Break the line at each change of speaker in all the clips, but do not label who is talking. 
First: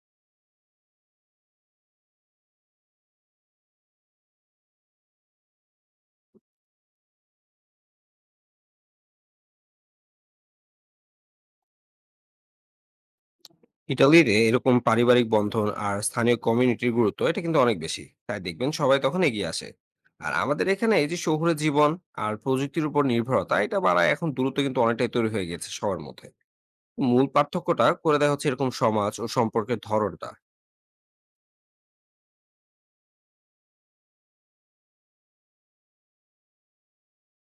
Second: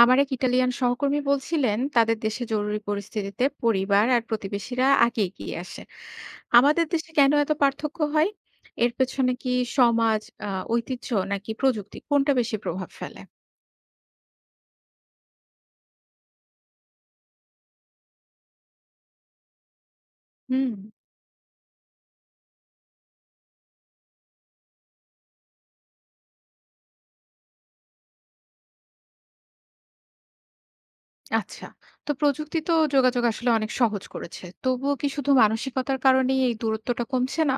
আমার এক ইটালিয়ান সহকর্মী বলছিলেন তাদের দেশে জরুরি পরিস্থিতিতে পরিবার আর প্রতিবেশীরা আগে এগিয়ে আসে। আমাদের দেশে কেন এত পার্থক্য হয়? এর পেছনে কি সমাজ, ঐতিহ্য নাকি প্রযুক্তি কোনটা বেশি প্রভাব ফেলে?
ইতালির এরকম পারিবারিক বন্ধন আর স্থানীয় কমিউনিটির গুরুত্ব এটা কিন্তু অনেক বেশি, তাই দেখবেন সবাই তখন এগিয়ে আসে। আর আমাদের
হুম।
এখানে এই যে শহুরে জীবন আর প্রযুক্তির উপর নির্ভরতা এটা বাড়ায়, এখন দূরত্ব কিন্তু অনেকটাই তৈরি হয়ে গেছে সবার মধ্যে। মূল পার্থক্যটা করে দেয় হচ্ছে এরকম সমাজ ও সম্পর্কের ধরনটা।
আচ্ছা, তো প্রযুক্তি তো যোগাযোগ আসলে অনেক সহজ করেছে, তবুও কি শুধু মানসিকতার কারণেই এই দূরত্বটা কমছে না?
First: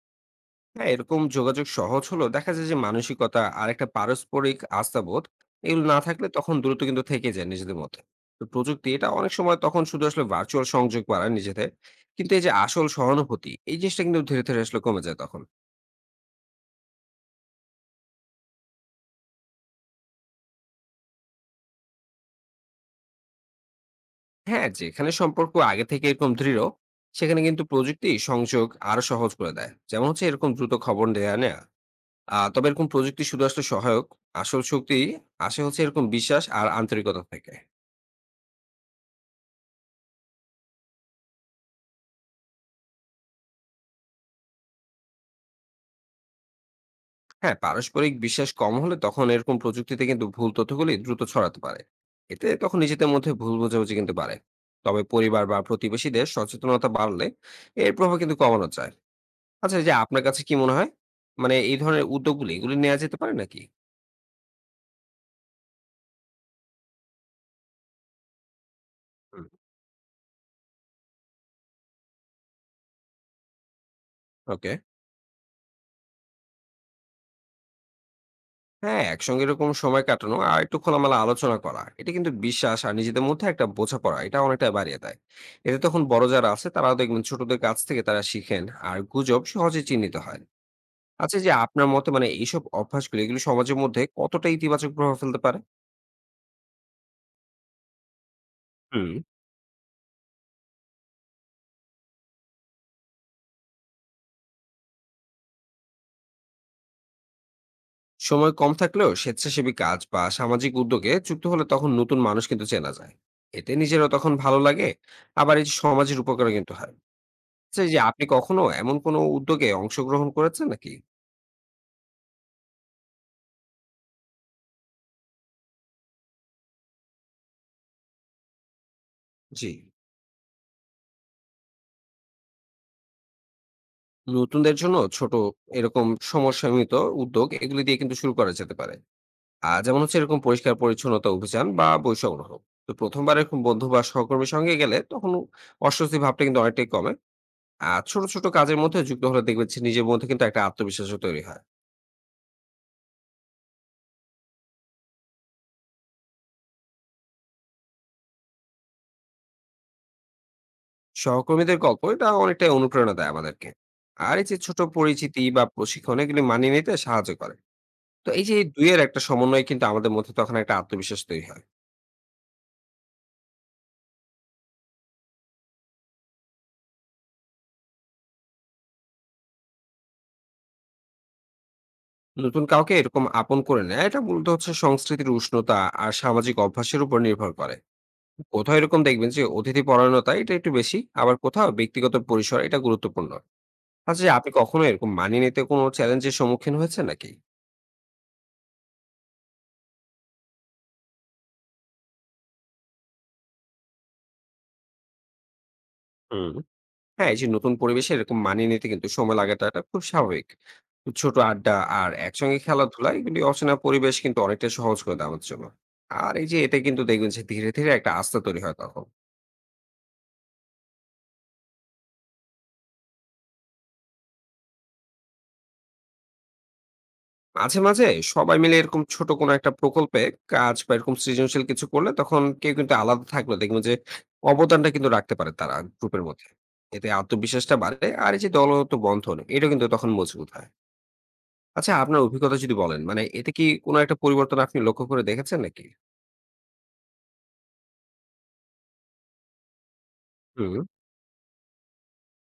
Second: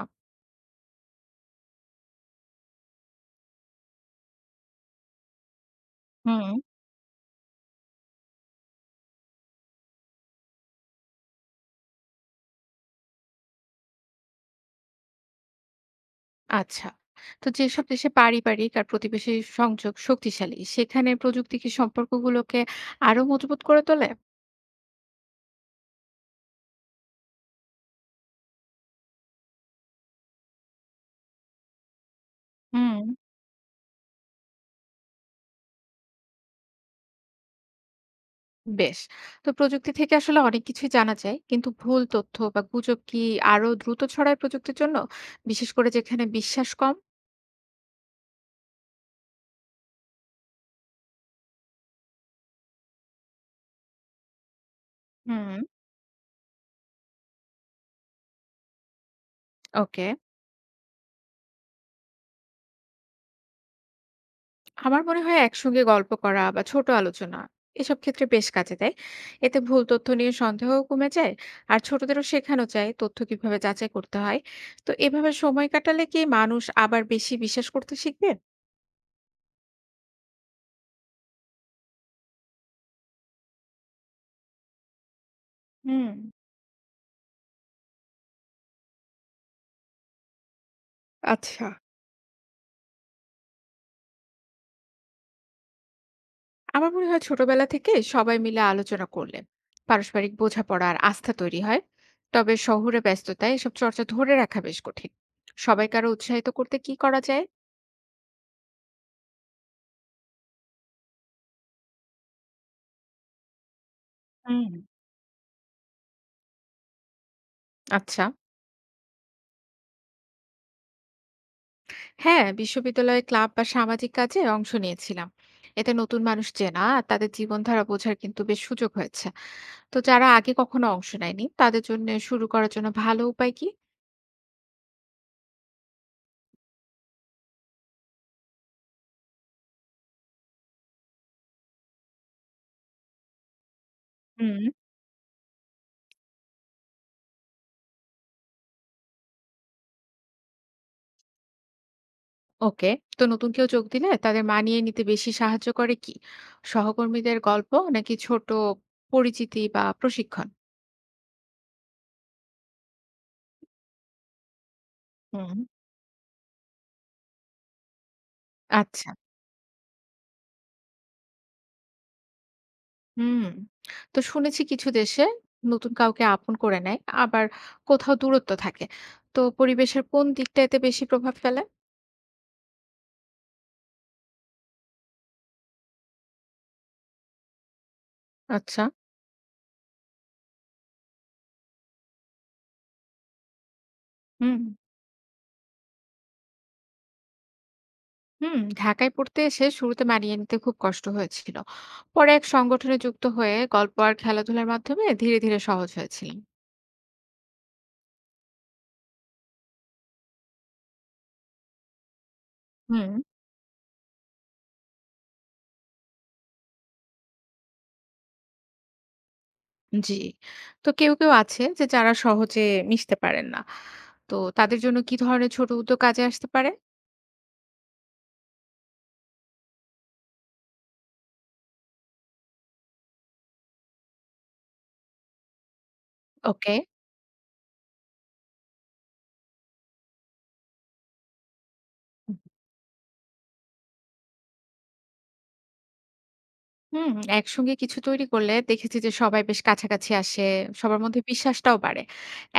হ্যাঁ, এরকম যোগাযোগ সহজ হলো, দেখা যায় যে মানসিকতা আর একটা পারস্পরিক আস্থাবোধ এগুলো না থাকলে
হুম।
তখন দূরত্ব কিন্তু থেকে যায় নিজেদের মধ্যে। তো প্রযুক্তি এটা অনেক সময় তখন শুধু আসলে ভার্চুয়াল সংযোগ বাড়ায় নিজেদের, কিন্তু এই যে আসল সহানুভূতি এই জিনিসটা কিন্তু ধীরে ধীরে আসলে কমে যায় তখন।
আচ্ছা, তো যেসব দেশে পারিবারিক আর প্রতিবেশী সংযোগ শক্তিশালী, সেখানে প্রযুক্তি কি সম্পর্কগুলোকে আরো মজবুত করে তোলে?
হ্যাঁ, যেখানে সম্পর্ক আগে থেকে এরকম দৃঢ়, সেখানে কিন্তু প্রযুক্তি সংযোগ আরো সহজ করে দেয়, যেমন হচ্ছে এরকম দ্রুত খবর দেয়া নেয়া। তবে এরকম
হুম।
প্রযুক্তি শুধু আসলে সহায়ক। আসল শক্তি আসে হচ্ছে এরকম বিশ্বাস আর আন্তরিকতা থেকে।
বেশ। তো প্রযুক্তি থেকে আসলে অনেক কিছুই জানা যায়। কিন্তু ভুল তথ্য বা গুজব কি আরো দ্রুত ছড়ায় প্রযুক্তির জন্য? বিশেষ করে যেখানে বিশ্বাস কম?
হ্যাঁ, পারস্পরিক বিশ্বাস কম হলে তখন এরকম প্রযুক্তিতে কিন্তু ভুল তথ্যগুলি দ্রুত ছড়াতে পারে। এতে তখন নিজেদের মধ্যে ভুল বোঝাবুঝি কিন্তু বাড়ে। তবে পরিবার বা
হুম,
প্রতিবেশীদের সচেতনতা বাড়লে এর প্রভাব কিন্তু কমানো যায়। আচ্ছা, এই যে
ওকে।
আপনার কাছে কি মনে হয়, মানে এই ধরনের উদ্যোগগুলি এগুলি নেওয়া যেতে পারে নাকি?
আমার মনে হয় একসঙ্গে গল্প করা বা ছোট আলোচনা এসব ক্ষেত্রে বেশ কাজে দেয়।
হুম,
এতে ভুল তথ্য নিয়ে সন্দেহও কমে যায়। আর ছোটদেরও শেখানো যায় তথ্য কিভাবে যাচাই করতে হয়।
ওকে।
তো এভাবে সময় কাটালে কি মানুষ আবার বেশি বিশ্বাস করতে শিখবে?
হ্যাঁ, একসঙ্গে এরকম সময় কাটানো আর একটু খোলামেলা আলোচনা করা এটা কিন্তু বিশ্বাস আর নিজেদের মধ্যে একটা বোঝাপড়া এটা অনেকটা বাড়িয়ে দেয়। এতে তখন
হুম,
বড় যারা আছে তারাও দেখবেন ছোটদের কাছ থেকে তারা শিখেন। আর গুজব সহজে চিহ্নিত হয়। আচ্ছা, যে
আচ্ছা।
আপনার মতে, মানে এইসব অভ্যাসগুলো এগুলো সমাজের মধ্যে কতটা ইতিবাচক প্রভাব ফেলতে পারে?
আমার মনে হয় ছোটবেলা থেকে সবাই মিলে আলোচনা
হুম।
করলে পারস্পরিক বোঝাপড়া আর আস্থা তৈরি হয়। তবে শহুরে ব্যস্ততায় এসব চর্চা ধরে রাখা বেশ কঠিন। সবাইকে আরো উৎসাহিত করতে কি করা যায়?
সময় কম থাকলেও স্বেচ্ছাসেবী কাজ বা সামাজিক উদ্যোগে যুক্ত হলে তখন নতুন মানুষ কিন্তু চেনা যায়। এতে নিজেরও তখন ভালো
হুম।
লাগে। আবার এই যে সমাজের উপকারও কিন্তু হয়। আচ্ছা, এই যে
আচ্ছা।
আপনি কখনো এমন কোনো উদ্যোগে অংশগ্রহণ করেছেন নাকি?
হ্যাঁ, বিশ্ববিদ্যালয়ে ক্লাব বা সামাজিক কাজে অংশ নিয়েছিলাম। এতে নতুন মানুষ চেনা আর তাদের জীবনধারা বোঝার কিন্তু বেশ সুযোগ হয়েছে।
জি।
তো যারা আগে কখনো অংশ নেয়নি, তাদের জন্য শুরু করার জন্য ভালো উপায় কি?
নতুনদের জন্য ছোট এরকম সমসাময়িক উদ্যোগ এগুলি দিয়ে কিন্তু শুরু করা যেতে পারে। যেমন হচ্ছে এরকম পরিষ্কার পরিচ্ছন্নতা অভিযান বা বই সংগ্রহ। তো প্রথমবার এরকম বন্ধু বা সহকর্মীর সঙ্গে গেলে তখন অস্বস্তি ভাবটা কিন্তু অনেকটাই কমে। আর ছোট ছোট কাজের মধ্যে যুক্ত হলে দেখবেন যে নিজের মধ্যে কিন্তু একটা আত্মবিশ্বাসও তৈরি হয়।
ওকে। তো নতুন কেউ যোগ দিলে তাদের মানিয়ে নিতে বেশি সাহায্য করে কি, সহকর্মীদের গল্প নাকি ছোট পরিচিতি বা প্রশিক্ষণ?
সহকর্মীদের গল্প এটা অনেকটাই অনুপ্রেরণা দেয় আমাদেরকে। আর এই যে ছোট পরিচিতি
হুম।
বা প্রশিক্ষণ এগুলি মানিয়ে নিতে সাহায্য করে। তো এই যে এই দুইয়ের
আচ্ছা।
একটা সমন্বয় কিন্তু আমাদের মধ্যে তখন একটা আত্মবিশ্বাস তৈরি হয়।
হুম। তো শুনেছি কিছু দেশে নতুন কাউকে আপন করে নেয়, আবার কোথাও দূরত্ব থাকে। তো পরিবেশের কোন দিকটা এতে বেশি প্রভাব ফেলে?
নতুন কাউকে এরকম আপন করে নেয় এটা মূলত হচ্ছে সংস্কৃতির উষ্ণতা আর সামাজিক অভ্যাসের উপর নির্ভর করে। কোথাও
আচ্ছা।
এরকম দেখবেন যে অতিথি পরায়ণতা এটা একটু বেশি, আবার কোথাও ব্যক্তিগত পরিসর এটা গুরুত্বপূর্ণ। আচ্ছা, যে আপনি
হুম।
কখনো এরকম মানিয়ে নিতে কোনো চ্যালেঞ্জের সম্মুখীন হয়েছে নাকি?
হুম, ঢাকায় পড়তে এসে শুরুতে মানিয়ে নিতে খুব কষ্ট হয়েছিল। পরে এক সংগঠনে যুক্ত হয়ে গল্প আর খেলাধুলার মাধ্যমে ধীরে ধীরে সহজ হয়েছিল।
হুম। হ্যাঁ, এই যে নতুন পরিবেশে এরকম মানিয়ে নিতে কিন্তু সময় লাগাটা এটা খুব স্বাভাবিক। তো ছোট আড্ডা আর একসঙ্গে
হুম।
খেলাধুলা এগুলি অচেনা পরিবেশ কিন্তু অনেকটা সহজ করে দেয় আমাদের জন্য। আর এই যে এতে কিন্তু দেখবেন যে ধীরে ধীরে একটা আস্থা তৈরি হয় তখন।
জি। তো কেউ, কেউ আছে যে যারা সহজে মিশতে পারেন না। তো তাদের জন্য কি ধরনের ছোট উদ্যোগ কাজে আসতে পারে?
মাঝে মাঝে সবাই মিলে এরকম ছোট কোনো একটা প্রকল্পে কাজ বা এরকম সৃজনশীল কিছু করলে তখন কেউ কিন্তু আলাদা থাকলে দেখবেন যে অবদানটা কিন্তু রাখতে পারে তারা গ্রুপের মধ্যে।
ওকে।
এতে আত্মবিশ্বাসটা বাড়ে, আর এই যে দলগত বন্ধন এটা কিন্তু তখন মজবুত হয়। আচ্ছা, আপনার অভিজ্ঞতা যদি বলেন, মানে এতে কি কোনো একটা পরিবর্তন আপনি লক্ষ্য করে দেখেছেন নাকি?
হুম, একসঙ্গে কিছু তৈরি করলে দেখেছি যে সবাই বেশ কাছাকাছি আসে,
হু।
সবার মধ্যে বিশ্বাসটাও বাড়ে।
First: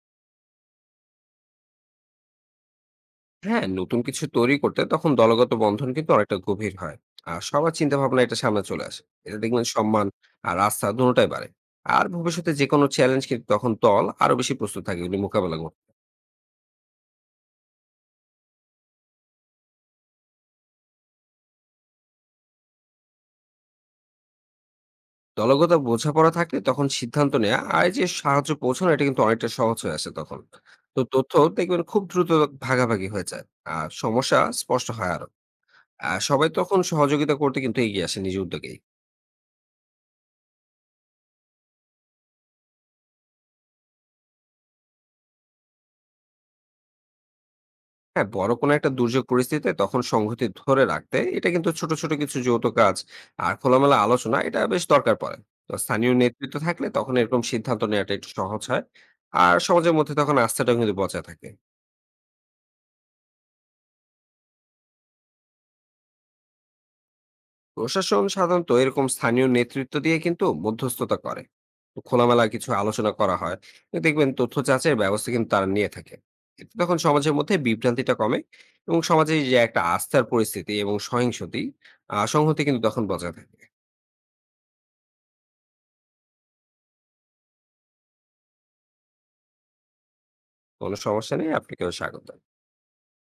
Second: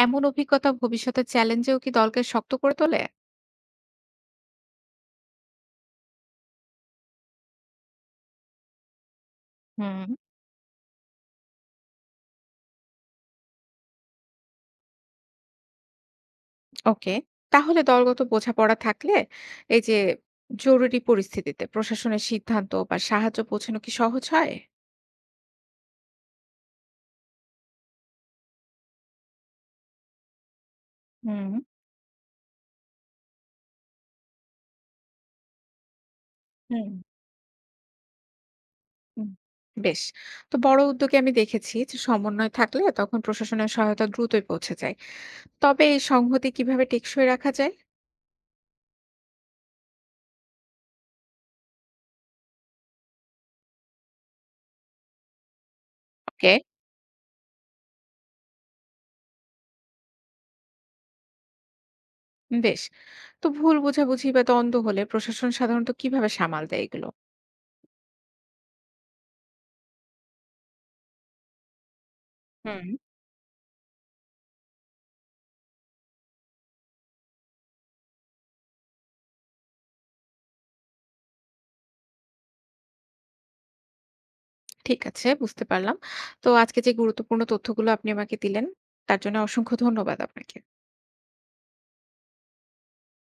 এমন অভিজ্ঞতা ভবিষ্যতের চ্যালেঞ্জেও কি দলকে শক্ত করে তোলে?
হ্যাঁ, নতুন কিছু তৈরি করতে তখন দলগত বন্ধন কিন্তু অনেকটা গভীর হয়। আর সবার চিন্তা ভাবনা এটা সামনে চলে আসে, এটা দেখবেন সম্মান
হুম,
আর আস্থা দুটোটাই বাড়ে। আর ভবিষ্যতে যে কোনো চ্যালেঞ্জ কিন্তু তখন দল আরো বেশি প্রস্তুত থাকে এগুলি মোকাবেলা করতে।
ওকে। তাহলে দলগত বোঝাপড়া থাকলে, এই যে জরুরি পরিস্থিতিতে প্রশাসনের সিদ্ধান্ত বা সাহায্য পৌঁছানো কি সহজ হয়?
দলগত বোঝাপড়া থাকলে তখন সিদ্ধান্ত নেওয়া আর এই যে সাহায্য পৌঁছানো এটা কিন্তু অনেকটা সহজ হয়ে আসে তখন। তো তথ্য
হুম।
দেখবেন খুব দ্রুত ভাগাভাগি হয়ে যায়। আর সমস্যা স্পষ্ট হয় আরো। আর সবাই তখন
হুম।
সহযোগিতা করতে কিন্তু এগিয়ে আসে নিজ উদ্যোগেই।
হুম, বেশ। তো বড় উদ্যোগে আমি দেখেছি যে সমন্বয় থাকলে তখন প্রশাসনের সহায়তা দ্রুতই পৌঁছে যায়। তবে এই সংহতি কিভাবে টেকসই রাখা যায়?
হ্যাঁ, বড় কোনো একটা দুর্যোগ পরিস্থিতিতে তখন সংহতি ধরে রাখতে এটা কিন্তু ছোট ছোট কিছু যৌথ কাজ আর খোলামেলা আলোচনা এটা বেশ দরকার পড়ে। তো স্থানীয়
ওকে।
নেতৃত্ব থাকলে তখন এরকম সিদ্ধান্ত নেওয়াটা একটু সহজ হয়। আর সমাজের মধ্যে তখন আস্থাটাও কিন্তু বজায় থাকে।
বেশ। তো ভুল বোঝাবুঝি বা দ্বন্দ্ব হলে প্রশাসন সাধারণত কিভাবে সামাল দেয় এগুলো?
প্রশাসন সাধারণত এরকম স্থানীয় নেতৃত্ব দিয়ে কিন্তু মধ্যস্থতা করে। তো খোলামেলা কিছু
হুম।
আলোচনা করা হয়। দেখবেন তথ্য যাচাইয়ের ব্যবস্থা কিন্তু তারা নিয়ে থাকে। এতে তখন সমাজের মধ্যে বিভ্রান্তিটা কমে এবং সমাজে এই যে একটা আস্থার পরিস্থিতি এবং সহিংসতি সংহতি কিন্তু তখন বজায় থাকে।
ঠিক আছে, বুঝতে পারলাম। তো আজকে যে গুরুত্বপূর্ণ তথ্যগুলো আপনি আমাকে দিলেন, তার জন্য অসংখ্য ধন্যবাদ আপনাকে।
কোনো সমস্যা নেই। আপনাকেও স্বাগত।